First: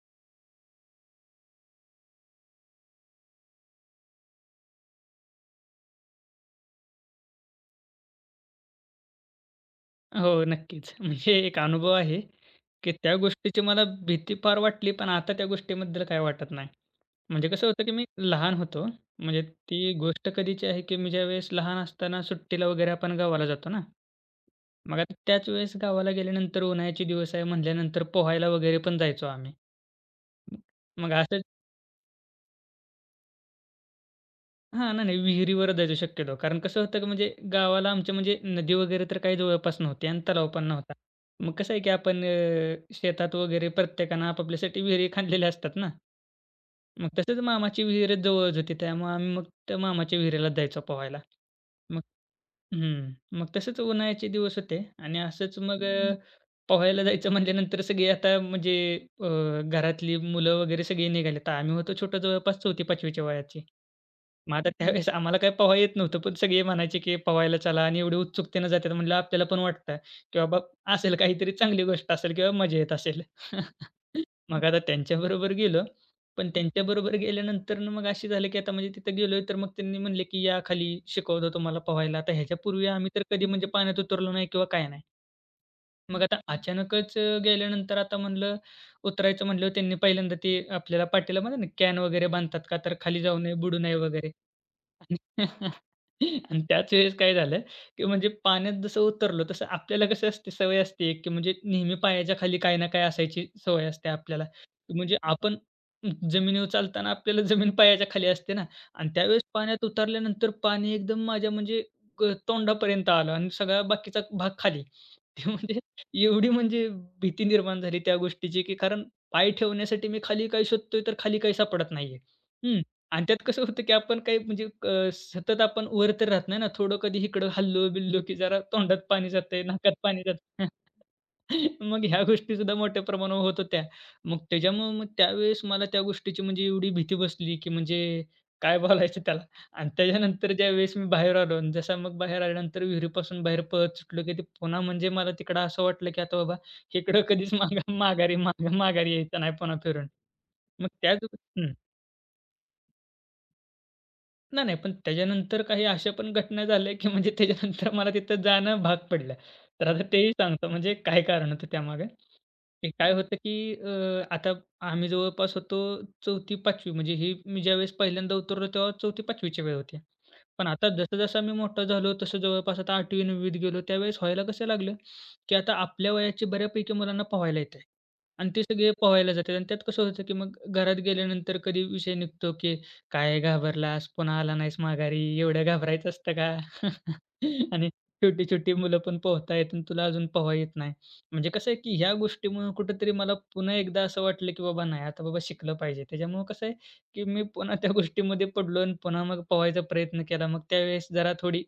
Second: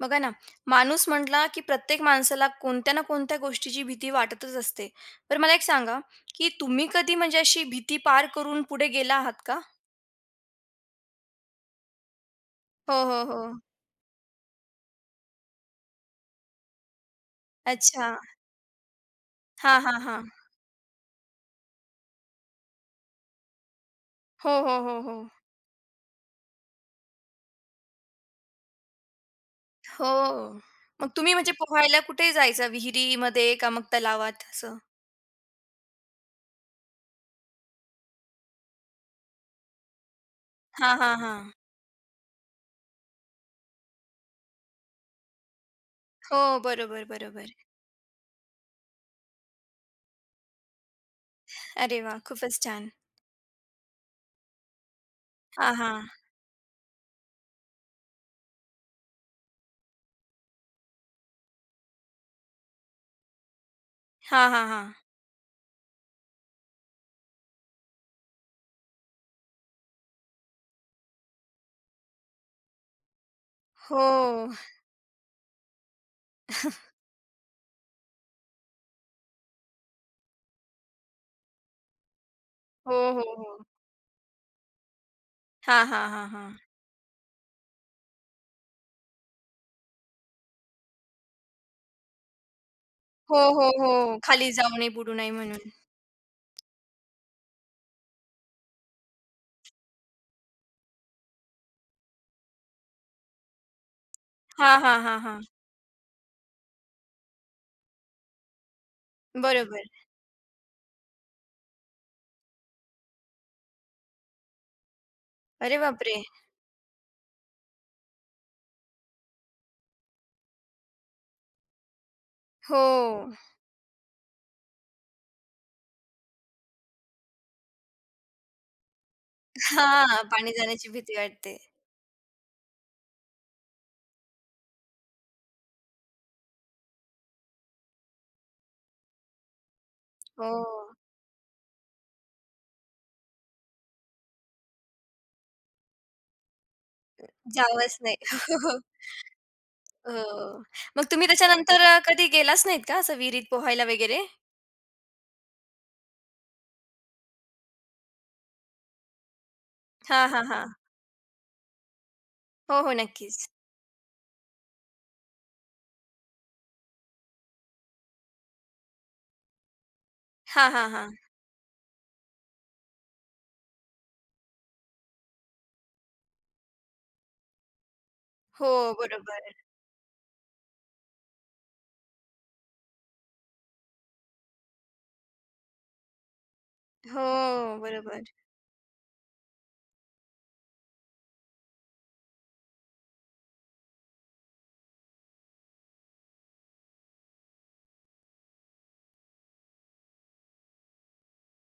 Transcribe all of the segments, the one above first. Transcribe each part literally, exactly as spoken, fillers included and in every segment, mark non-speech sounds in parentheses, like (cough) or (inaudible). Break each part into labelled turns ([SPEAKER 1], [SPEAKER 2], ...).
[SPEAKER 1] बघा ना, माणूस म्हटला, की प्रत्येक माणसाला कोणत्या ना कोणत्या गोष्टीची भीती वाटतच असते. तर मला एक सांगा, की तुम्ही कधी म्हणजे अशी भीती पार करून पुढे गेला आहात का?
[SPEAKER 2] हो, नक्कीच. म्हणजे एक अनुभव आहे, की
[SPEAKER 1] हो,
[SPEAKER 2] त्या
[SPEAKER 1] हो, हो.
[SPEAKER 2] गोष्टीची मला भीती फार वाटली, पण आता त्या गोष्टीबद्दल काही वाटत नाही. म्हणजे कसं होतं, की मी
[SPEAKER 1] अच्छा.
[SPEAKER 2] लहान होतो. म्हणजे
[SPEAKER 1] हा
[SPEAKER 2] ती
[SPEAKER 1] हा हा,
[SPEAKER 2] गोष्ट कधीची आहे, की मी ज्यावेळेस लहान असताना सुट्टीला वगैरे आपण गावाला जातो ना.
[SPEAKER 1] हो, हो,
[SPEAKER 2] मग
[SPEAKER 1] हो,
[SPEAKER 2] आता
[SPEAKER 1] हो.
[SPEAKER 2] त्याच वेळेस गावाला गेल्यानंतर उन्हाळ्याचे दिवस आहे म्हटल्यानंतर पोहायला वगैरे पण जायचो आम्ही.
[SPEAKER 1] हो. मग
[SPEAKER 2] मग
[SPEAKER 1] तुम्ही
[SPEAKER 2] असं
[SPEAKER 1] म्हणजे पोहायला कुठे जायचा? विहिरीमध्ये का मग तलावात असं?
[SPEAKER 2] हां. नाही, नाही. विहिरीवर जायचो शक्यतो. कारण कसं होतं की म्हणजे गावाला आमच्या म्हणजे नदी वगैरे तर काही जवळपास नव्हती आणि तलाव पण
[SPEAKER 1] हां,
[SPEAKER 2] नव्हता.
[SPEAKER 1] हां, हां.
[SPEAKER 2] मग कसं आहे की आपण अ, शेतात वगैरे प्रत्येकानं आपापल्यासाठी विहिरी खणलेल्या असतात ना.
[SPEAKER 1] हो, बरोबर,
[SPEAKER 2] मग तसंच
[SPEAKER 1] बरोबर.
[SPEAKER 2] मामाची विहीर जवळच होती. त्यामुळे आम्ही मग त्या मामाच्या विहिरीला जायचो पोहायला.
[SPEAKER 1] अरे
[SPEAKER 2] मग
[SPEAKER 1] वाह! खूपच छान.
[SPEAKER 2] हं. मग तसंच उन्हाळ्याचे दिवस होते आणि असंच
[SPEAKER 1] हां,
[SPEAKER 2] मग
[SPEAKER 1] हां.
[SPEAKER 2] अ, पोहायला जायचं म्हटल्यानंतर सगळी आता म्हणजे अ, घरातली मुलं वगैरे सगळी निघाली. तर आम्ही होतो छोटं जवळपास चौथी पाचवी वयाची.
[SPEAKER 1] हां,
[SPEAKER 2] मग
[SPEAKER 1] हां,
[SPEAKER 2] आता
[SPEAKER 1] हां.
[SPEAKER 2] त्यावेळेस आम्हाला काही पोहाय येत नव्हतं, पण सगळे म्हणायचे, की "पोहायला चला" आणि एवढी उत्सुकतेनं जातात म्हणलं आपल्याला पण वाटतं, की बाबा असेल काहीतरी चांगली गोष्ट असेल किंवा मजा येत असेल.
[SPEAKER 1] हो.
[SPEAKER 2] (laughs) मग आता त्यांच्याबरोबर गेलो, पण त्यांच्याबरोबर गेल्यानंतर ना मग अशी झालं, की आता म्हणजे तिथं गेलोय तर मग त्यांनी म्हणले, की "या खाली शिकवतो तुम्हाला पोहायला." आता ह्याच्यापूर्वी
[SPEAKER 1] हो,
[SPEAKER 2] आम्ही
[SPEAKER 1] हो,
[SPEAKER 2] तर कधी
[SPEAKER 1] हो.
[SPEAKER 2] म्हणजे पाण्यात उतरलो नाही किंवा काय नाही.
[SPEAKER 1] हां, हां,
[SPEAKER 2] मग
[SPEAKER 1] हां,
[SPEAKER 2] आता
[SPEAKER 1] हां.
[SPEAKER 2] अचानकच अ, गेल्यानंतर आता म्हणलं उतरायचं म्हणल्यावर त्यांनी पहिल्यांदा ते आपल्याला पाटीला म्हणा ना कॅन वगैरे बांधतात का तर खाली जाऊ
[SPEAKER 1] हो,
[SPEAKER 2] नये,
[SPEAKER 1] हो,
[SPEAKER 2] बुडू
[SPEAKER 1] हो.
[SPEAKER 2] नये वगैरे.
[SPEAKER 1] खाली जाऊ नये, बुडू नये म्हणून.
[SPEAKER 2] (laughs) आणि त्याच वेळेस काय झालं, की म्हणजे पाण्यात जसं उतरलो तसं आपल्याला कसं असते सवय असते, की म्हणजे नेहमी पायाच्या खाली काही ना काही असायची सवय असते आपल्याला.
[SPEAKER 1] हां,
[SPEAKER 2] की
[SPEAKER 1] हां,
[SPEAKER 2] म्हणजे
[SPEAKER 1] हां, हां.
[SPEAKER 2] आपण जमिनीवर चालताना आपल्याला जमीन पायाच्या खाली असते ना आणि त्यावेळेस पाण्यात
[SPEAKER 1] बरोबर.
[SPEAKER 2] उतरल्यानंतर पाणी एकदम माझ्या म्हणजे ग तोंडापर्यंत आलं आणि सगळा बाकीचा भाग खाली. ते
[SPEAKER 1] अरे
[SPEAKER 2] म्हणजे
[SPEAKER 1] बापरे!
[SPEAKER 2] एवढी म्हणजे भीती निर्माण झाली त्या गोष्टीची, की कारण पाय ठेवण्यासाठी मी खाली काही शोधतोय तर खाली काही सापडत नाहीये.
[SPEAKER 1] हो.
[SPEAKER 2] आणि त्यात कसं होतं, की आपण काही म्हणजे अ, सतत आपण वर तर राहत नाही ना, थोडं कधी इकडं हललो-बिललो, की जरा तोंडात पाणी जातंय, नाकात
[SPEAKER 1] हां,
[SPEAKER 2] पाणी
[SPEAKER 1] पाणी
[SPEAKER 2] जातंय.
[SPEAKER 1] जाण्याची भीती वाटते.
[SPEAKER 2] (laughs) मग ह्या गोष्टीसुद्धा मोठ्या प्रमाणावर होत होत्या. मग त्याच्यामुळं मग त्यावेळेस मला त्या गोष्टीची म्हणजे एवढी भीती बसली, की म्हणजे काय बोलायचं त्याला. आणि त्याच्यानंतर
[SPEAKER 1] हो,
[SPEAKER 2] ज्यावेळेस मी बाहेर आलो आणि जसा मग बाहेर आल्यानंतर विहिरीपासून बाहेर पळत सुटलो, की ते पुन्हा म्हणजे मला तिकडं असं वाटलं, की आता बाबा इकडं कधीच माघा
[SPEAKER 1] जावंच नाही.
[SPEAKER 2] माघारी माघ
[SPEAKER 1] (laughs)
[SPEAKER 2] माघारी यायचं नाही पुन्हा फिरून.
[SPEAKER 1] हो.
[SPEAKER 2] मग
[SPEAKER 1] मग
[SPEAKER 2] त्याच
[SPEAKER 1] तुम्ही त्याच्यानंतर अ, कधी गेलाच नाहीत का असं विहिरीत पोहायला वगैरे?
[SPEAKER 2] नाही, नाही. पण त्याच्यानंतर काही अशा पण घटना झाल्या, की म्हणजे त्याच्यानंतर मला तिथं जाणं भाग पडलं. तर आता
[SPEAKER 1] हां,
[SPEAKER 2] तेही
[SPEAKER 1] हां,
[SPEAKER 2] सांगतो
[SPEAKER 1] हां.
[SPEAKER 2] म्हणजे काय कारण होतं त्यामागे?
[SPEAKER 1] हो,
[SPEAKER 2] ते
[SPEAKER 1] हो.
[SPEAKER 2] काय होतं,
[SPEAKER 1] नक्कीच.
[SPEAKER 2] की अ, आता आम्ही जवळपास होतो चौथी-पाचवी म्हणजे ही मी ज्यावेळेस पहिल्यांदा उतरलो तेव्हा चौथी-पाचवी ची वेळ होती. पण
[SPEAKER 1] हां,
[SPEAKER 2] आता
[SPEAKER 1] हां, हां.
[SPEAKER 2] जसं-जसं मी मोठा झालो तसं जवळपास आता आठवी-नववी त गेलो त्यावेळेस व्हायला कसं लागलं, की आता आपल्या वयाची बऱ्यापैकी मुलांना पोहायला येतंय आणि ते
[SPEAKER 1] हो,
[SPEAKER 2] सगळे पोहायला
[SPEAKER 1] बरोबर.
[SPEAKER 2] जातात आणि त्यात कसं होतं, की मग घरात गेल्यानंतर कधी विषय निघतो, की "काय घाबरलास? पुन्हा आला नाहीस माघारी. एवढं घाबरायचं असतं का?" (laughs)
[SPEAKER 1] हो,
[SPEAKER 2] आणि
[SPEAKER 1] बरोबर.
[SPEAKER 2] छोटी-छोटी मुलं पण पोहतायत आणि तुला अजून पोहाय येत नाही. म्हणजे कसं आहे की ह्या गोष्टीमुळे कुठेतरी मला पुन्हा एकदा असं वाटलं की बाबा नाही आता बाबा शिकलं पाहिजे. त्याच्यामुळं कसं आहे की मी पुन्हा त्या गोष्टीमध्ये पडलो आणि पुन्हा मग पोहायचा प्रयत्न केला. मग त्यावेळेस जरा थोडी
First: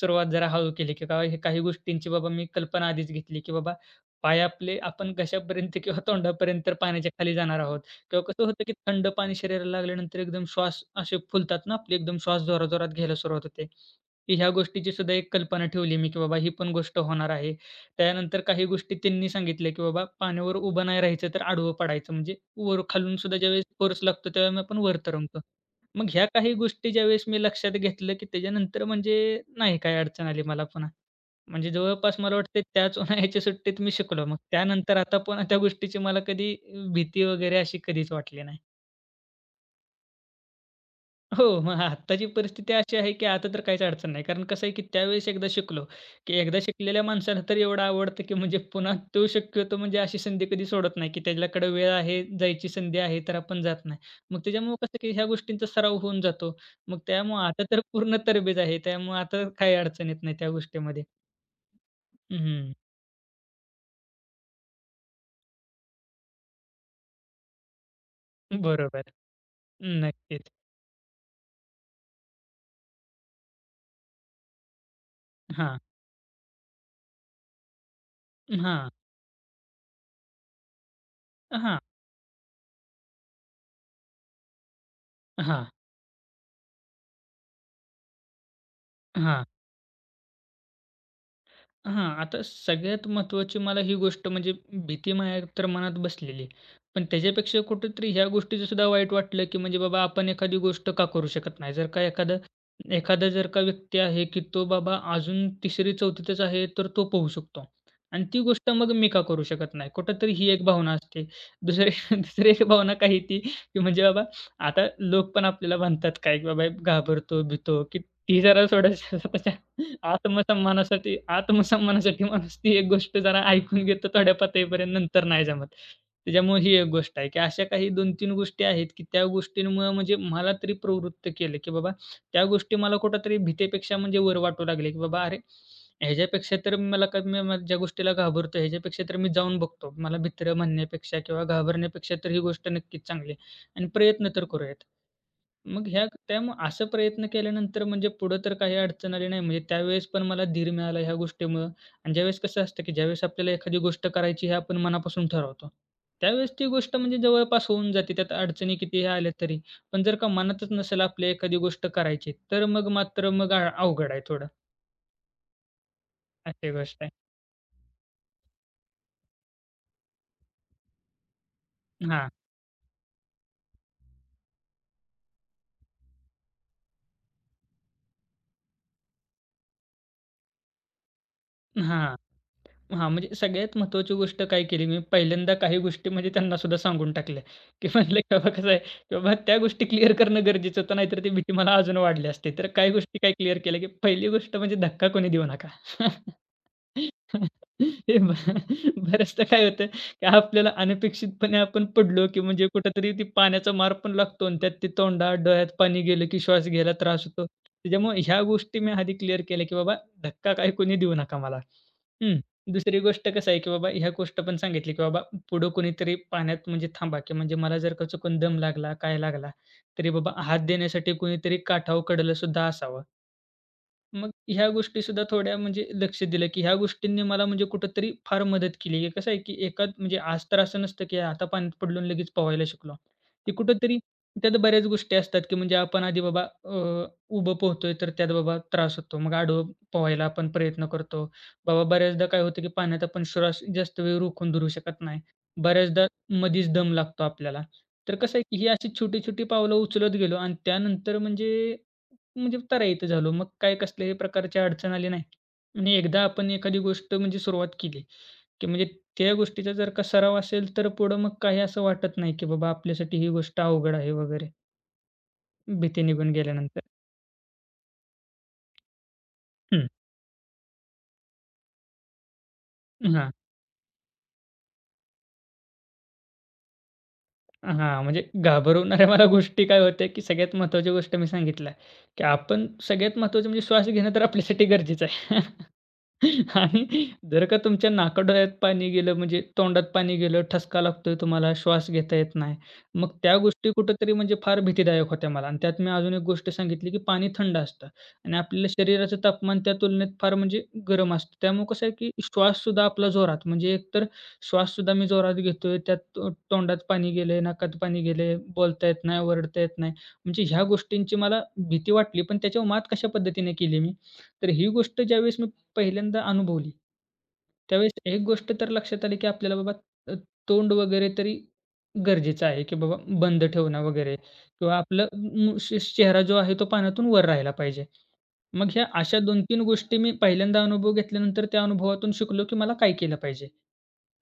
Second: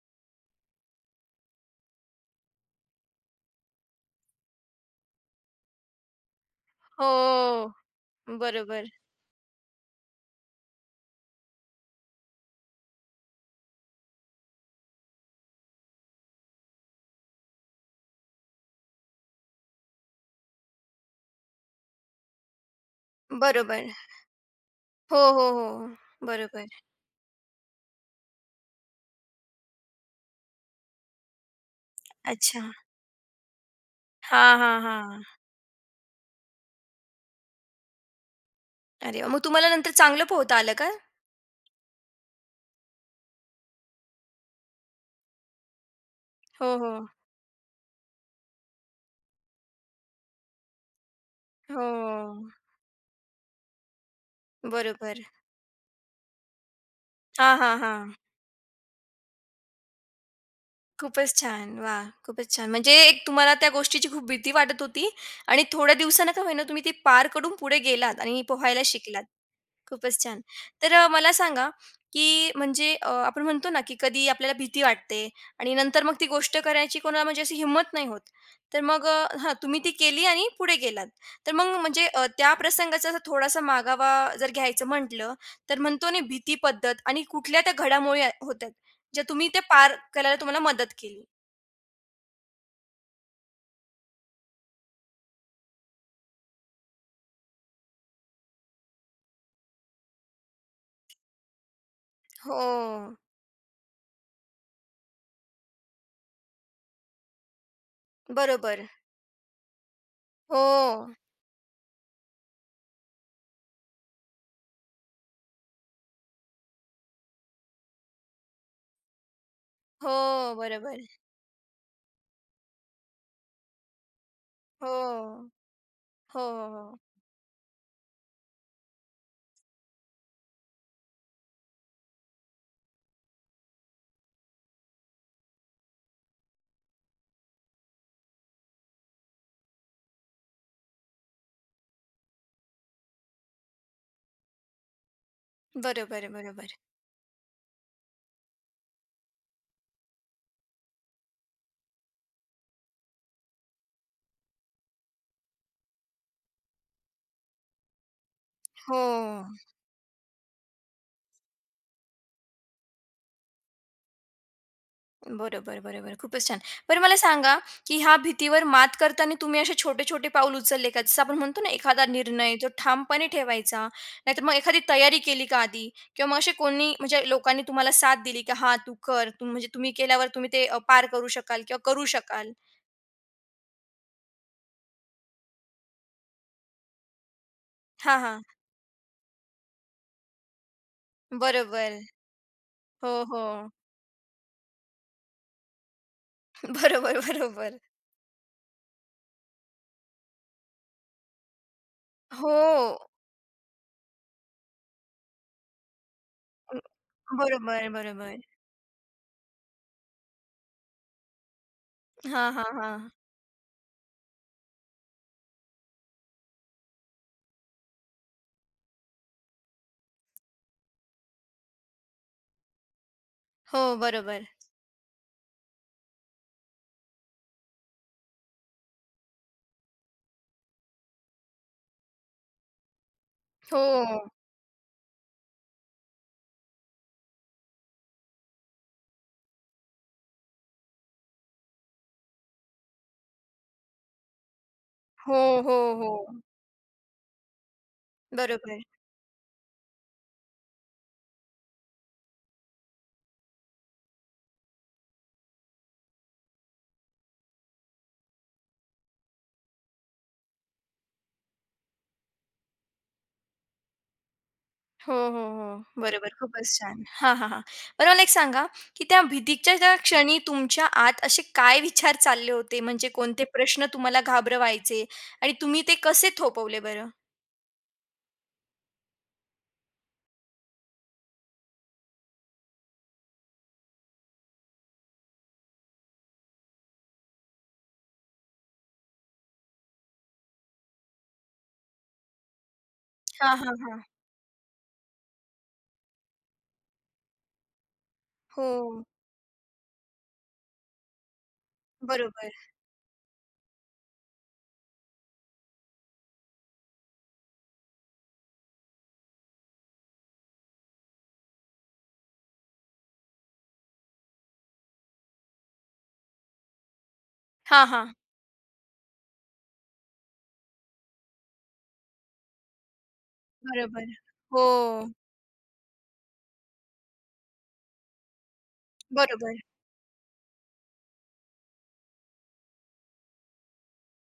[SPEAKER 2] सुरुवात जरा हळू केली की काय हे काही गोष्टींची बाबा मी कल्पना आधीच घेतली की बाबा पाय आपले आपण घशापर्यंत किंवा तोंडापर्यंत तर पाण्याच्या खाली जाणार
[SPEAKER 1] हो,
[SPEAKER 2] आहोत किंवा कसं होतं की
[SPEAKER 1] बरोबर.
[SPEAKER 2] थंड पाणी शरीराला लागल्यानंतर एकदम श्वास असे फुलतात ना आपले एकदम श्वास जोराजोरात घ्यायला सुरुवात होते. की ह्या गोष्टीची सुद्धा एक कल्पना ठेवली मी की बाबा ही पण गोष्ट होणार आहे. त्यानंतर काही गोष्टी त्यांनी सांगितल्या, की बाबा पाण्यावर उभं नाही राहायचं, तर आडवं पडायचं. म्हणजे वर खालून सुद्धा ज्यावेळेस
[SPEAKER 1] बरोबर.
[SPEAKER 2] फोर्स लागतो, त्यावेळेस आपण वर
[SPEAKER 1] हो,
[SPEAKER 2] तरंगतो.
[SPEAKER 1] हो, हो.
[SPEAKER 2] मग ह्या काही
[SPEAKER 1] बरोबर.
[SPEAKER 2] गोष्टी ज्यावेळेस मी लक्षात घेतलं, की त्याच्यानंतर म्हणजे नाही काय अडचण आली मला पुन्हा. म्हणजे जवळपास मला वाटतं
[SPEAKER 1] अच्छा.
[SPEAKER 2] त्याच उन्हाळ्याच्या सुट्टीत मी शिकलो. मग
[SPEAKER 1] हां, हां,
[SPEAKER 2] त्यानंतर आता
[SPEAKER 1] हां.
[SPEAKER 2] पुन्हा त्या गोष्टीची मला कधी भीती वगैरे अशी कधीच वाटली नाही.
[SPEAKER 1] अरे वाह! मग तुम्हाला नंतर चांगलं पोहता आलं का?
[SPEAKER 2] हो, मग आत्ताची परिस्थिती अशी आहे, की आता तर काहीच अडचण नाही. कारण कसं आहे, की त्यावेळेस एकदा शिकलो, की एकदा
[SPEAKER 1] हो, हो.
[SPEAKER 2] शिकलेल्या माणसाला तर एवढं आवडतं, की म्हणजे पुन्हा तो शक्यतो म्हणजे अशी संधी कधी सोडत नाही, की त्याच्याकडे
[SPEAKER 1] हो.
[SPEAKER 2] वेळ आहे, जायची संधी आहे, तर आपण जात नाही. मग त्याच्यामुळं कसं, की
[SPEAKER 1] बरोबर.
[SPEAKER 2] ह्या गोष्टींचा सराव होऊन जातो. मग त्यामुळं
[SPEAKER 1] हां,
[SPEAKER 2] आता
[SPEAKER 1] हां,
[SPEAKER 2] तर
[SPEAKER 1] हां.
[SPEAKER 2] पूर्ण तरबेज आहे. त्यामुळं आता काही अडचण येत नाही त्या गोष्टीमध्ये.
[SPEAKER 1] खूपच छान. वाह! खूपच छान.
[SPEAKER 2] हं,
[SPEAKER 1] म्हणजे एक तुम्हाला त्या गोष्टीची खूप भीती वाटत होती आणि थोड्या दिवसानं का होईना तुम्ही ती पार करून पुढे गेलात आणि पोहायला
[SPEAKER 2] बरोबर.
[SPEAKER 1] शिकलात. खूपच छान.
[SPEAKER 2] नक्कीच.
[SPEAKER 1] तर अ, मला सांगा, की म्हणजे अ, आपण म्हणतो ना, की कधी आपल्याला भीती वाटते आणि
[SPEAKER 2] हां,
[SPEAKER 1] नंतर मग ती गोष्ट करायची कोणाला म्हणजे अशी हिंमत नाही होत. तर
[SPEAKER 2] हां,
[SPEAKER 1] मग अ, हां, तुम्ही ती केली आणि पुढे गेलात. तर मग
[SPEAKER 2] हां,
[SPEAKER 1] म्हणजे अ, त्या प्रसंगाचा असा थोडासा मागावा जर घ्यायचं म्हटलं,
[SPEAKER 2] हां,
[SPEAKER 1] तर म्हणतो ना भीती पद्धत आणि कुठल्या त्या घडामोडी आ होत्या, ज्या
[SPEAKER 2] हां.
[SPEAKER 1] तुम्ही त्या पार करायला तुम्हाला मदत केली.
[SPEAKER 2] हां, आता सगळ्यात महत्त्वाची मला ही गोष्ट म्हणजे भीती माझ्या तर मनात बसलेली. पण त्याच्यापेक्षा कुठेतरी ह्या गोष्टीचंसुद्धा वाईट वाटलं, की म्हणजे बाबा आपण एखादी गोष्ट का करू शकत नाही? जर का एखादा
[SPEAKER 1] हो.
[SPEAKER 2] एखादा जर का व्यक्ती आहे, की तो बाबा अजून तिसरी-चौथीतच आहे, तर तो पोहू शकतो. आणि ती गोष्ट
[SPEAKER 1] बरोबर.
[SPEAKER 2] मग मी का करू शकत नाही? कुठेतरी ही एक
[SPEAKER 1] हो.
[SPEAKER 2] भावना असते. दुसरी (laughs) दुसरी एक भावना काय येती, की म्हणजे बाबा आता लोक पण आपल्याला म्हणतात काय, की बाबा घाबरतो, भितो, की ती जरा सोडा
[SPEAKER 1] हो. बरोबर.
[SPEAKER 2] आत्मसन्मानासाठी आत्मसन्मानासाठी माणूस ती एक गोष्ट जरा ऐकून घेतो थोड्या पातळीपर्यंत, नंतर नाही
[SPEAKER 1] हो.
[SPEAKER 2] जमत.
[SPEAKER 1] हो,
[SPEAKER 2] त्याच्यामुळे
[SPEAKER 1] हो,
[SPEAKER 2] ही एक
[SPEAKER 1] हो.
[SPEAKER 2] गोष्ट आहे, की अशा काही दोन-तीन गोष्टी आहेत, की त्या गोष्टींमुळं म्हणजे मला तरी प्रवृत्त केलं, की बाबा त्या गोष्टी मला कुठेतरी भीतीपेक्षा म्हणजे वर वाटू लागले, की बाबा अरे, ह्याच्यापेक्षा तर मला कमी म ज्या गोष्टीला घाबरतो ह्याच्यापेक्षा तर मी जाऊन बघतो. मला भित्र म्हणण्यापेक्षा किंवा घाबरण्यापेक्षा तर ही गोष्ट नक्कीच चांगली. आहे. आणि प्रयत्न तर करूयात. मग ह्या
[SPEAKER 1] बरोबर,
[SPEAKER 2] त्यामुळं
[SPEAKER 1] बरोबर.
[SPEAKER 2] असं प्रयत्न केल्यानंतर म्हणजे पुढं तर काही अडचण आली नाही. म्हणजे त्यावेळेस पण मला धीर मिळाला ह्या गोष्टीमुळं आणि ज्यावेळेस कसं असतं, की ज्यावेळेस आपल्याला एखादी गोष्ट करायची हे आपण मनापासून ठरवतो, त्यावेळेस ती गोष्ट म्हणजे जवळपास होऊन जाते. त्यात अडचणी
[SPEAKER 1] हो.
[SPEAKER 2] कितीही आल्या तरी. पण जर का मनातच नसेल आपल्या एखादी गोष्ट करायची, तर मग मात्र मग अ अवघड आहे थोडं.
[SPEAKER 1] बरोबर, बरोबर. खूपच छान.
[SPEAKER 2] अशी
[SPEAKER 1] बरं
[SPEAKER 2] गोष्ट आहे.
[SPEAKER 1] मला सांगा, की ह्या भीतीवर मात करताना तुम्ही असे छोटे-छोटे पाऊल उचलले का? जसं आपण म्हणतो ना, एखादा
[SPEAKER 2] हां.
[SPEAKER 1] निर्णय जो ठामपणे ठेवायचा, नाहीतर मग एखादी तयारी केली का आधी? किंवा मग असे कोणी म्हणजे लोकांनी तुम्हाला साथ दिली की "हां, तू कर." तू म्हणजे तुम्ही केल्यावर तुम्ही ते अ, पार करू शकाल किंवा करू
[SPEAKER 2] हां.
[SPEAKER 1] शकाल.
[SPEAKER 2] हां, म्हणजे सगळ्यात महत्त्वाची गोष्ट काय केली मी पहिल्यांदा काही गोष्टी म्हणजे त्यांना सुद्धा सांगून टाकल्या, की म्हणलं
[SPEAKER 1] हां,
[SPEAKER 2] की
[SPEAKER 1] हां.
[SPEAKER 2] बाबा कसं आहे, की बाबा त्या गोष्टी क्लिअर करणं गरजेचं होतं नाहीतर ती भीती मला अजून
[SPEAKER 1] बरोबर.
[SPEAKER 2] वाढली असती. तर काही
[SPEAKER 1] हो,
[SPEAKER 2] गोष्टी काय क्लिअर
[SPEAKER 1] हो.
[SPEAKER 2] केल्या, की पहिली गोष्ट म्हणजे धक्का कोणी देऊ नका.
[SPEAKER 1] (laughs) बरोबर,
[SPEAKER 2] (laughs)
[SPEAKER 1] बरोबर.
[SPEAKER 2] हे ब बऱ्याचदा काय होतं, की आपल्याला अनपेक्षितपणे आपण पडलो, की
[SPEAKER 1] हो.
[SPEAKER 2] म्हणजे कुठेतरी ती पाण्याचा मार पण लागतो आणि त्यात ते तोंडात, डोळ्यात पाणी गेलं, की श्वास घ्यायला त्रास होतो.
[SPEAKER 1] बरोबर,
[SPEAKER 2] त्याच्यामुळे
[SPEAKER 1] बरोबर.
[SPEAKER 2] ह्या गोष्टी मी आधी क्लिअर केल्या, की बाबा धक्का काही कोणी देऊ नका मला. हं.
[SPEAKER 1] हां, हां,
[SPEAKER 2] दुसरी
[SPEAKER 1] हां.
[SPEAKER 2] गोष्ट कसं आहे, की बाबा ह्या गोष्ट पण सांगितली, की बाबा पुढं कोणीतरी पाण्यात म्हणजे थांबा, की म्हणजे मला जर का चुकून दम लागला, काय लागला, तरी बाबा हात देण्यासाठी कोणीतरी काठावर कडेला सुद्धा असावं.
[SPEAKER 1] हो,
[SPEAKER 2] मग
[SPEAKER 1] बरोबर.
[SPEAKER 2] ह्या गोष्टीसुद्धा थोड्या म्हणजे लक्ष दिलं, की ह्या गोष्टींनी मला म्हणजे कुठेतरी फार मदत केली. हे कसं आहे, की एकाच म्हणजे आज तर असं नसतं, की आता पाण्यात पडलो आणि लगेच पोहायला शिकलो. ते कुठेतरी
[SPEAKER 1] हो.
[SPEAKER 2] त्यात बऱ्याच गोष्टी असतात, की म्हणजे आपण आधी बाबा अ, उभं पोहतोय तर त्यात बाबा त्रास होतो. मग आडवं पोहायला आपण प्रयत्न करतो. बाबा बऱ्याचदा काय होतं, की पाण्यात आपण श्वास जास्त वेळ रोखून धरू शकत नाही.
[SPEAKER 1] हो, हो,
[SPEAKER 2] बऱ्याचदा
[SPEAKER 1] हो.
[SPEAKER 2] मधीच दम लागतो आपल्याला. तर कसं आहे, की ही
[SPEAKER 1] बरोबर.
[SPEAKER 2] अशी छोटी-छोटी पावलं उचलत गेलो आणि त्यानंतर म्हणजे म्हणजे उत्तरायित झालो. मग काय कसल्याही प्रकारची अडचण आली नाही. आणि एकदा आपण एखादी गोष्ट म्हणजे सुरुवात केली, की म्हणजे त्या गोष्टीचा जर का सराव असेल, तर पुढं मग काही असं वाटत नाही, की बाबा आपल्यासाठी ही गोष्ट अवघड आहे वगैरे.
[SPEAKER 1] हो, हो, हो.
[SPEAKER 2] भीती
[SPEAKER 1] बरोबर.
[SPEAKER 2] निघून
[SPEAKER 1] खूपच
[SPEAKER 2] गेल्यानंतर.
[SPEAKER 1] छान. हां, हां, हां. बरं मला एक सांगा, की त्या भीतीच्या
[SPEAKER 2] हं.
[SPEAKER 1] त्या क्षणी तुमच्या आत असे काय विचार चालले होते? म्हणजे
[SPEAKER 2] हां.
[SPEAKER 1] कोणते प्रश्न तुम्हाला घाबरवायचे आणि तुम्ही ते कसे थोपवले बरं?
[SPEAKER 2] हां, म्हणजे घाबरवणाऱ्या मला गोष्टी काय होत्या, की सगळ्यात महत्त्वाची गोष्ट मी सांगितलं, की आपण सगळ्यात महत्त्वाचं म्हणजे श्वास घेणं तर आपल्यासाठी गरजेचं आहे. आणि जर का तुमच्या नाकाडोळ्यात पाणी गेलं, म्हणजे तोंडात पाणी गेलं, ठसका लागतोय तुम्हाला, श्वास घेता येत नाही. मग त्या
[SPEAKER 1] हां,
[SPEAKER 2] गोष्टी
[SPEAKER 1] हां, हां.
[SPEAKER 2] कुठेतरी म्हणजे फार भीतीदायक होत्या मला आणि त्यात मी अजून एक गोष्ट सांगितली, की पाणी थंड असतं आणि आपल्या
[SPEAKER 1] हो,
[SPEAKER 2] शरीराचं तापमान त्या तुलनेत फार म्हणजे गरम असतं. त्यामुळे कसं आहे, की
[SPEAKER 1] बरोबर.
[SPEAKER 2] श्वाससुद्धा आपला जोरात म्हणजे एकतर श्वाससुद्धा मी जोरात घेतोय, त्यात तो तोंडात पाणी गेलंय, नाकात पाणी गेलंय, बोलता येत नाही, ओरडता येत नाही. म्हणजे ह्या गोष्टींची मला भीती वाटली, पण त्याच्यावर मात कशा पद्धतीने केली मी? तर ही गोष्ट ज्यावेळेस मी पहिल्यांदा अनुभवली.
[SPEAKER 1] हां,
[SPEAKER 2] त्यावेळेस
[SPEAKER 1] हां.
[SPEAKER 2] एक गोष्ट तर लक्षात आली, की आपल्याला बाबा अ, तोंड वगैरे तरी गरजेचं आहे, की बाबा बंद ठेवणं
[SPEAKER 1] बरोबर.
[SPEAKER 2] वगैरे
[SPEAKER 1] हो,
[SPEAKER 2] किंवा आपलं मु चे चेहरा जो आहे तो पाण्यातून वर राहिला पाहिजे. मग ह्या अशा
[SPEAKER 1] बरोबर.
[SPEAKER 2] दोन-तीन गोष्टी मी पहिल्यांदा अनुभव घेतल्यानंतर त्या अनुभवातून शिकलो, की मला काय केलं पाहिजे.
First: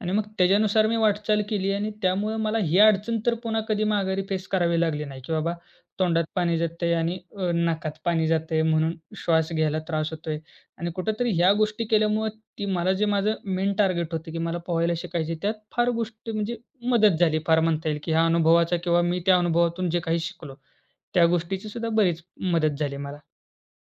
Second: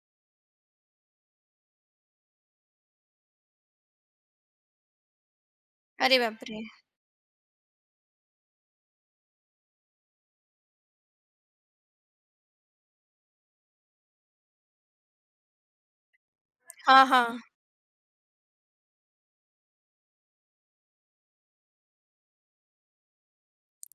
[SPEAKER 2] आणि मग त्याच्यानुसार मी वाटचाल केली आणि त्यामुळे मला ही अडचण तर पुन्हा कधी माघारी फेस करावी लागली नाही, की बाबा
[SPEAKER 1] अरे
[SPEAKER 2] तोंडात पाणी
[SPEAKER 1] बापरे!
[SPEAKER 2] जातंय आणि अ, नाकात पाणी जातंय म्हणून श्वास घ्यायला त्रास होतोय. आणि कुठेतरी ह्या गोष्टी केल्यामुळं ती मला जे माझं मेन टार्गेट होतं, की मला पोहायला शिकायचे त्यात फार गोष्टी म्हणजे
[SPEAKER 1] हां,
[SPEAKER 2] मदत
[SPEAKER 1] हां.
[SPEAKER 2] झाली फार म्हणता येईल, की ह्या अनुभवाचा किंवा मी त्या अनुभवातून जे काही शिकलो, त्या गोष्टीची सुद्धा बरीच मदत झाली मला.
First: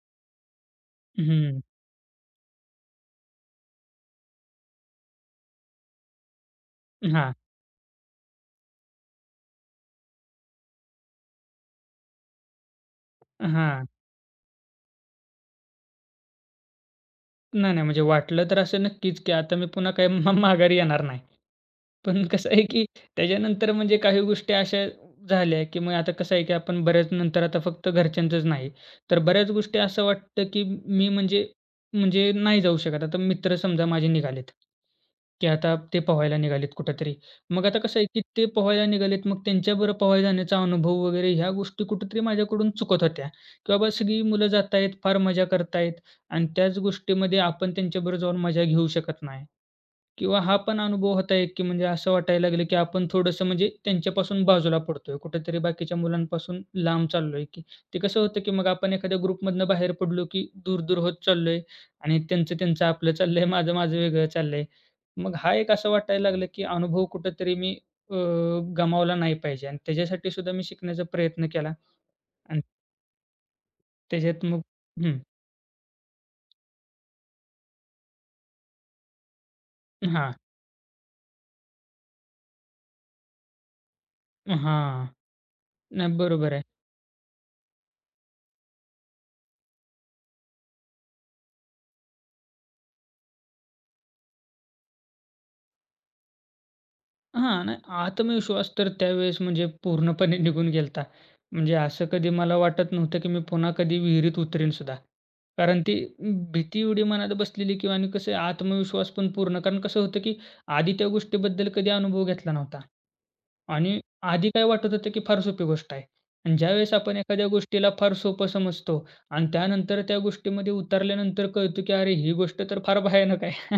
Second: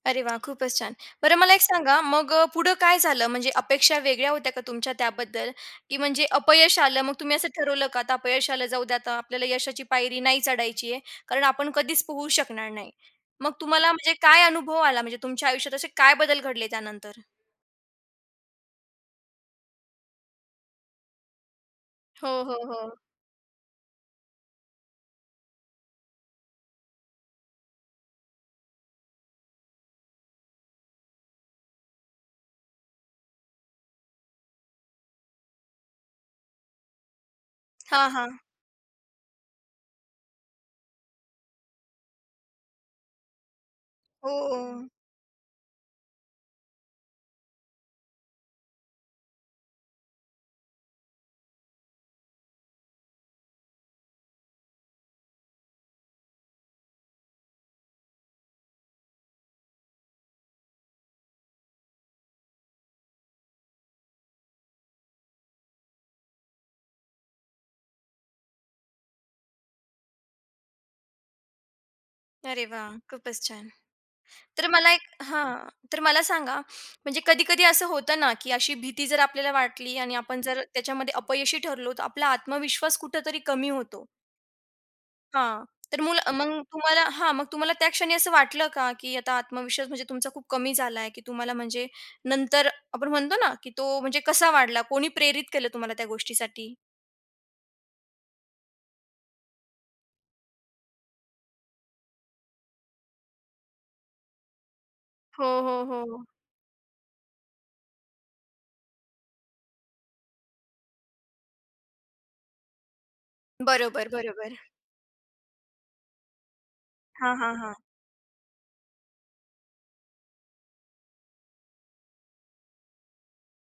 [SPEAKER 1] अरे वा, खूपच छान. बरं मला एक
[SPEAKER 2] हं.
[SPEAKER 1] सांगा मग अ, पुढं काय झालं? म्हणजे अपेक्षा वेगळ्या होत्या का तुमच्या त्याबद्दल? की म्हणजे अपयश आलं मग
[SPEAKER 2] हां.
[SPEAKER 1] तुम्ही असं ठरवलं का आता अपयश आलं जाऊ दे आता आपल्याला यशाची पायरी नाही चढायची आहे. कारण आपण कधीच पोहू शकणार नाही. मग
[SPEAKER 2] हां.
[SPEAKER 1] तुम्हाला म्हणजे काय अनुभव आला? म्हणजे तुमच्या आयुष्यात असे काय बदल घडले त्यानंतर?
[SPEAKER 2] नाही, नाही म्हणजे वाटलं तर असं नक्कीच, की आता मी पुन्हा काही म माघारी येणार नाही. पण
[SPEAKER 1] हो,
[SPEAKER 2] कसं
[SPEAKER 1] हो,
[SPEAKER 2] आहे,
[SPEAKER 1] हो.
[SPEAKER 2] की त्याच्यानंतर म्हणजे काही गोष्टी अशा झाल्या, की मग आता कसं आहे, की आपण बऱ्याच नंतर आता फक्त घरच्यांचंच नाही, तर बऱ्याच गोष्टी असं वाटतं, की मी म्हणजे म्हणजे नाही जाऊ शकत. आता मित्र समजा माझे निघालेत, की आता ते पोहायला निघालेत कुठेतरी. मग आता कसं आहे,
[SPEAKER 1] हां,
[SPEAKER 2] की
[SPEAKER 1] हां.
[SPEAKER 2] ते पोहायला निघालेत, मग त्यांच्याबरोबर पोहायला जाण्याचा अनुभव वगैरे ह्या गोष्टी कुठेतरी माझ्याकडून चुकत होत्या, की बाबा सगळी
[SPEAKER 1] हो.
[SPEAKER 2] मुलं जात फार मजा करतायत आणि त्याच गोष्टीमध्ये आपण त्यांच्याबरोबर जाऊन मजा घेऊ शकत नाही. किंवा हा पण अनुभव होता एक, की म्हणजे असं वाटायला लागलं, की आपण थोडंसं म्हणजे त्यांच्यापासून बाजूला पडतोय. कुठेतरी बाकीच्या मुलांपासून लांब चाललोय, की ते कसं होतं, की मग आपण एखाद्या ग्रुपमधनं बाहेर पडलो, की दूर-दूर होत चाललोय आणि त्यांचं त्यांचं आपलं चाललंय, माझं माझं वेगळं चाललंय. मग हा एक असं वाटायला लागलं, की अनुभव कुठेतरी मी अ, गमावला नाही पाहिजे आणि त्याच्यासाठी सुद्धा मी शिकण्याचा प्रयत्न केला आणि
[SPEAKER 1] अरे वाह! खूपच छान.
[SPEAKER 2] त्याच्यात मग
[SPEAKER 1] तर मला एक
[SPEAKER 2] हं.
[SPEAKER 1] हां, तर मला सांगा, म्हणजे कधी-कधी असं होतं ना, की अशी भीती जर आपल्याला वाटली आणि
[SPEAKER 2] हां.
[SPEAKER 1] आपण जर त्याच्यामध्ये अपयशी ठरलो, तर आपला आत्मविश्वास कुठेतरी कमी होतो.
[SPEAKER 2] हां.
[SPEAKER 1] हां, तर
[SPEAKER 2] नाही
[SPEAKER 1] मुल मग
[SPEAKER 2] बरोबर आहे.
[SPEAKER 1] तुम्हाला हां, मग तुम्हाला त्या क्षणी असं वाटलं का, की आता आत्मविश्वास म्हणजे तुमचा खूप कमी झालाय, की तुम्हाला म्हणजे नंतर आपण म्हणतो ना, की तो म्हणजे कसा वाढला? कोणी प्रेरित केलं तुम्हाला त्या गोष्टीसाठी?
[SPEAKER 2] हां, नाही आत्मविश्वास तर त्यावेळेस म्हणजे पूर्णपणे निघून गेला होता. म्हणजे असं कधी मला वाटत नव्हतं, की मी पुन्हा कधी विहिरीत उतरेन सुद्धा.
[SPEAKER 1] हो, हो,
[SPEAKER 2] कारण ती
[SPEAKER 1] हो.
[SPEAKER 2] भीती एवढी मनात बसलेली किंवा आणि कसं आहे आत्मविश्वास पण पूर्ण कारण कसं होतं, की आधी त्या गोष्टीबद्दल कधी अनुभव घेतला नव्हता. आणि
[SPEAKER 1] बरोबर,
[SPEAKER 2] आधी
[SPEAKER 1] बरोबर.
[SPEAKER 2] काय वाटत होतं, की फार सोपी गोष्ट आहे. आणि ज्यावेळेस आपण
[SPEAKER 1] हां,
[SPEAKER 2] एखाद्या
[SPEAKER 1] हां, हां.
[SPEAKER 2] गोष्टीला फार सोपं समजतो आणि त्यानंतर त्या गोष्टीमध्ये उतरल्यानंतर कळतं, की अरे ही गोष्ट तर फार भयानक आहे.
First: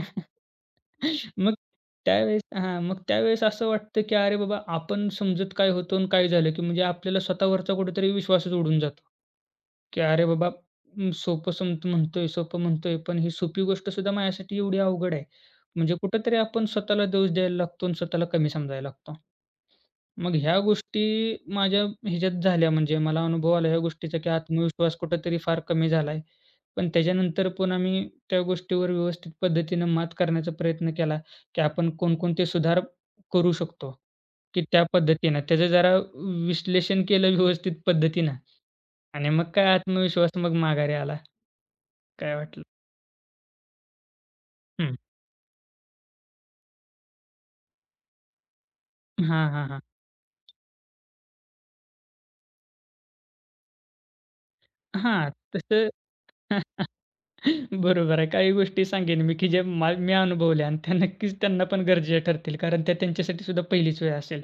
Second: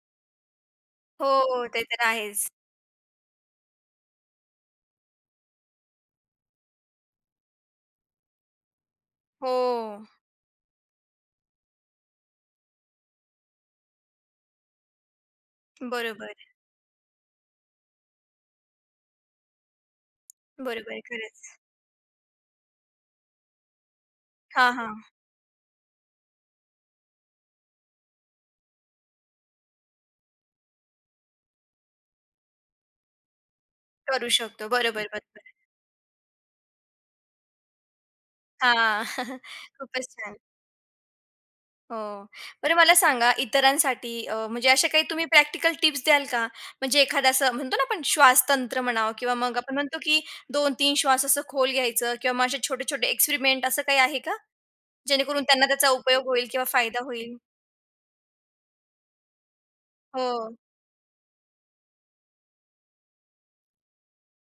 [SPEAKER 1] हो,
[SPEAKER 2] (laughs) मग
[SPEAKER 1] हो. ते तर
[SPEAKER 2] त्यावेळेस
[SPEAKER 1] आहेच.
[SPEAKER 2] हां, मग त्यावेळेस असं वाटतं, की अरे बाबा आपण समजत काय होतो आणि काय झालं, की म्हणजे आपल्याला स्वतःवरचा कुठेतरी विश्वासच उडून जातो, की
[SPEAKER 1] हो.
[SPEAKER 2] अरे बाबा अं, सोपं सम म्हणतोय, सोपं म्हणतोय, पण ही सोपी गोष्ट सुद्धा माझ्यासाठी एवढी अवघड आहे. म्हणजे
[SPEAKER 1] बरोबर,
[SPEAKER 2] कुठेतरी आपण स्वतःला दोष द्यायला लागतो आणि स्वतःला कमी समजायला लागतो. मग ह्या
[SPEAKER 1] बरोबर.
[SPEAKER 2] गोष्टी
[SPEAKER 1] खरंच.
[SPEAKER 2] माझ्या ह्याच्यात झाल्या म्हणजे मला अनुभव आला ह्या गोष्टीचा, की
[SPEAKER 1] हां, हां.
[SPEAKER 2] आत्मविश्वास कुठेतरी फार कमी झालाय. पण त्याच्यानंतर पुन्हा मी त्या गोष्टीवर व्यवस्थित पद्धतीनं मात करण्याचा प्रयत्न केला, की आपण कोणकोणते सुधार करू शकतो,
[SPEAKER 1] करू
[SPEAKER 2] की
[SPEAKER 1] शकतो.
[SPEAKER 2] त्या
[SPEAKER 1] बरोबर,
[SPEAKER 2] पद्धतीनं
[SPEAKER 1] बरोबर.
[SPEAKER 2] त्याचं जरा विश्लेषण केलं व्यवस्थित पद्धतीनं
[SPEAKER 1] हां.
[SPEAKER 2] आणि
[SPEAKER 1] (laughs)
[SPEAKER 2] मग काय
[SPEAKER 1] खूपच
[SPEAKER 2] आत्मविश्वास
[SPEAKER 1] छान.
[SPEAKER 2] मग माघारी आला.
[SPEAKER 1] हो.
[SPEAKER 2] काय वाटलं
[SPEAKER 1] बरं मला सांगा इतरांसाठी अ, म्हणजे अशा
[SPEAKER 2] हं.
[SPEAKER 1] काही तुम्ही प्रॅक्टिकल टिप्स द्याल का? म्हणजे एखादा असं म्हणतो ना आपण श्वासतंत्र म्हणावं किंवा
[SPEAKER 2] हां,
[SPEAKER 1] मग
[SPEAKER 2] हां,
[SPEAKER 1] आपण
[SPEAKER 2] हां.
[SPEAKER 1] म्हणतो, की दोन तीन श्वास असं खोल घ्यायचं किंवा मग असे छोटे-छोटे एक्सपेरिमेंट असं काही आहे का?
[SPEAKER 2] हां,
[SPEAKER 1] जेणेकरून त्यांना त्याचा
[SPEAKER 2] तसं
[SPEAKER 1] उपयोग होईल किंवा
[SPEAKER 2] (laughs)
[SPEAKER 1] फायदा होईल?
[SPEAKER 2] बरोबर आहे. काही गोष्टी सांगेन मी, की जे मा मी
[SPEAKER 1] हो.
[SPEAKER 2] अनुभवल्या आणि त्या नक्कीच त्यांना पण गरजेच्या ठरतील. कारण त्या त्यांच्यासाठी सुद्धा पहिलीच वेळ असेल.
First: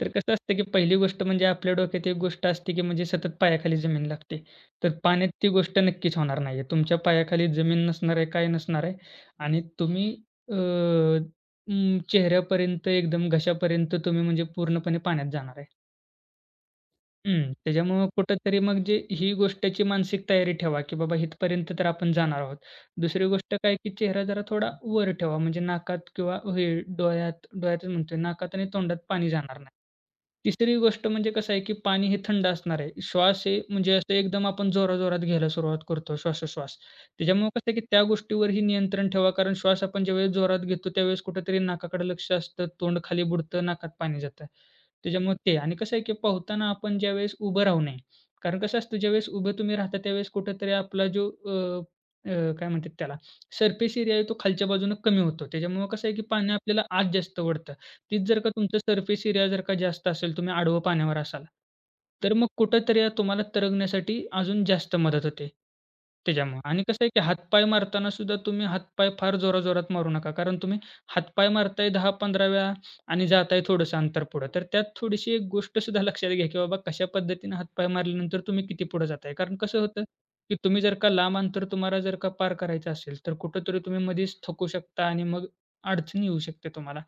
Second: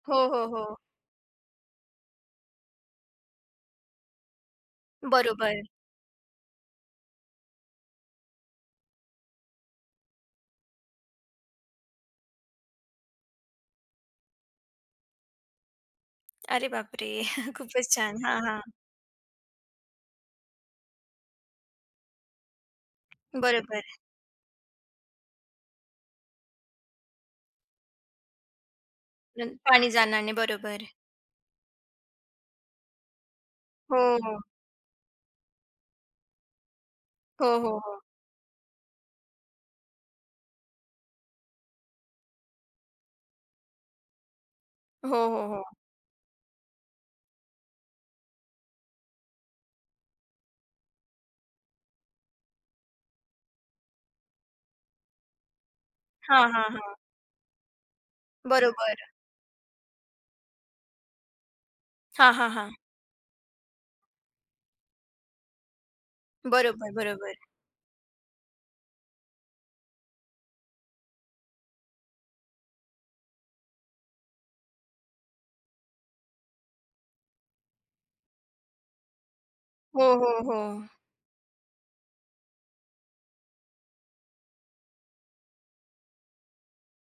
[SPEAKER 2] तर
[SPEAKER 1] हो,
[SPEAKER 2] कसं
[SPEAKER 1] हो,
[SPEAKER 2] असतं, की
[SPEAKER 1] हो.
[SPEAKER 2] पहिली गोष्ट म्हणजे आपल्या डोक्यात एक गोष्ट असते, की म्हणजे सतत पायाखाली जमीन लागते. तर पाण्यात ती
[SPEAKER 1] बरोबर.
[SPEAKER 2] गोष्ट नक्कीच होणार नाहीये. तुमच्या पायाखाली जमीन नसणार आहे, काय नसणार आहे आणि तुम्ही अ, अं, चेहऱ्यापर्यंत एकदम घशापर्यंत तुम्ही म्हणजे पूर्णपणे पाण्यात जाणार आहे.
[SPEAKER 1] अरे बापरे!
[SPEAKER 2] हं.
[SPEAKER 1] (laughs) खूपच
[SPEAKER 2] त्याच्यामुळं
[SPEAKER 1] छान. हां,
[SPEAKER 2] कुठेतरी
[SPEAKER 1] हां.
[SPEAKER 2] मग जे ही गोष्टची मानसिक तयारी ठेवा, की बाबा इथपर्यंत तर आपण जाणार आहोत. दुसरी गोष्ट काय,
[SPEAKER 1] बरोबर.
[SPEAKER 2] की चेहरा जरा थोडा वर ठेवा म्हणजे नाकात किंवा हे डोळ्यात, डोळ्यातच म्हणतोय, नाकात आणि तोंडात पाणी
[SPEAKER 1] न-
[SPEAKER 2] जाणार नाही.
[SPEAKER 1] पाणी जाणार नाही.
[SPEAKER 2] तिसरी
[SPEAKER 1] बरोबर.
[SPEAKER 2] गोष्ट म्हणजे कसं आहे, की पाणी हे थंड असणार आहे. श्वास हे म्हणजे असं
[SPEAKER 1] हो.
[SPEAKER 2] एकदम आपण जोराजोरात घ्यायला सुरुवात करतो श्वासोश्वास.
[SPEAKER 1] हो,
[SPEAKER 2] त्याच्यामुळे कसं
[SPEAKER 1] हो,
[SPEAKER 2] आहे, की
[SPEAKER 1] हो.
[SPEAKER 2] त्या गोष्टीवरही नियंत्रण ठेवा. कारण श्वास आपण ज्यावेळेस जोरात घेतो, त्यावेळेस कुठेतरी नाकाकडे लक्ष असतं, तोंड खाली बुडतं, नाकात पाणी जातं.
[SPEAKER 1] हो,
[SPEAKER 2] त्याच्यामुळे
[SPEAKER 1] हो,
[SPEAKER 2] ते
[SPEAKER 1] हो.
[SPEAKER 2] आणि कसं आहे, की पोहताना आपण ज्यावेळेस उभं राहू नये. कारण कसं असतं, ज्यावेळेस उभे तुम्ही राहता, त्यावेळेस कुठेतरी आपला जो अ, अ, काय म्हणतात त्याला, सरफेस एरिया आहे तो खालच्या बाजूनं कमी होतो. त्याच्यामुळे कसं आहे, की
[SPEAKER 1] हां,
[SPEAKER 2] पाणी
[SPEAKER 1] हां,
[SPEAKER 2] आपल्याला
[SPEAKER 1] हां.
[SPEAKER 2] आत जास्त ओढतं. तीच जर का तुमचं
[SPEAKER 1] बरोबर.
[SPEAKER 2] सरफेस एरिया जर का जास्त असेल, तुम्ही आडवं पाण्यावर असाल,
[SPEAKER 1] हां,
[SPEAKER 2] तर मग
[SPEAKER 1] हां, हां.
[SPEAKER 2] कुठेतरी तुम्हाला तरंगण्यासाठी अजून जास्त मदत होते त्याच्यामुळं. आणि
[SPEAKER 1] बरोबर,
[SPEAKER 2] कसं आहे की
[SPEAKER 1] बरोबर.
[SPEAKER 2] हातपाय मारताना सुद्धा तुम्ही हातपाय फार जोराजोरात मारू नका. कारण तुम्ही हातपाय मारताय दहा ते पंधरा वेळा आणि जाताय थोडंसं अंतर पुढं. तर त्यात थोडीशी एक गोष्ट सुद्धा लक्षात घ्या, की बाबा कशा पद्धतीने हातपाय मारल्यानंतर तुम्ही किती पुढे जाताय. कारण कसं
[SPEAKER 1] हो,
[SPEAKER 2] होतं,
[SPEAKER 1] हो,
[SPEAKER 2] की
[SPEAKER 1] हो.
[SPEAKER 2] तुम्ही जर का लांब अंतर तुम्हाला जर का पार करायचं असेल, तर कुठेतरी तुम्ही मध्येच थकू शकता आणि मग अडचणी येऊ शकते तुम्हाला.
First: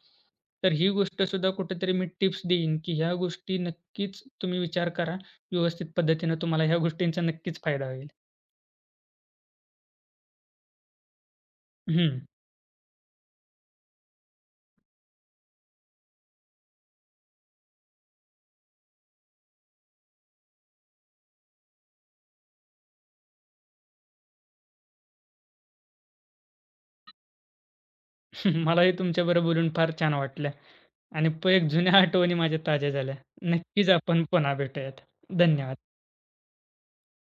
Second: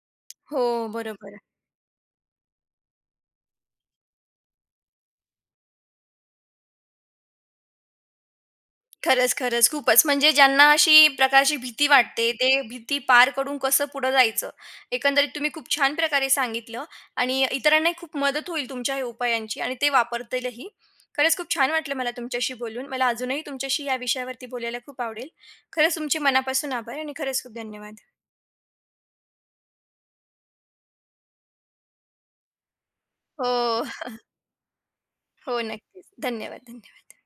[SPEAKER 1] हो,
[SPEAKER 2] तर ही
[SPEAKER 1] बरोबर.
[SPEAKER 2] गोष्टसुद्धा कुठेतरी मी टिप्स देईन, की ह्या गोष्टी नक्कीच तुम्ही विचार करा. व्यवस्थित पद्धतीनं तुम्हाला ह्या गोष्टींचा नक्कीच फायदा होईल.
[SPEAKER 1] खरंच, खरंच खूपच. म्हणजे ज्यांना अशी प्रकारची भीती
[SPEAKER 2] हं.
[SPEAKER 1] वाटते, ते भीती पार करून कसं पुढं जायचं, एकंदरीत तुम्ही खूप छान प्रकारे सांगितलं आणि इतरांनाही खूप मदत होईल तुमच्या या उपायांची आणि ते वापरतीलही. खरंच खूप छान वाटलं मला तुमच्याशी बोलून. मला अजूनही तुमच्याशी या विषयावरती बोलायला खूप आवडेल. खरंच तुमचे मनापासून आभार आणि खरंच खूप धन्यवाद.
[SPEAKER 2] (laughs) मलाही तुमच्याबरोबर बोलून फार छान वाटलं आणि प एक जुन्या आठवणी माझ्या ताज्या झाल्या.
[SPEAKER 1] हो,
[SPEAKER 2] नक्कीच
[SPEAKER 1] (laughs)
[SPEAKER 2] आपण पुन्हा भेटूयात.
[SPEAKER 1] हो,
[SPEAKER 2] धन्यवाद.
[SPEAKER 1] नक्कीच. धन्यवाद, धन्यवाद.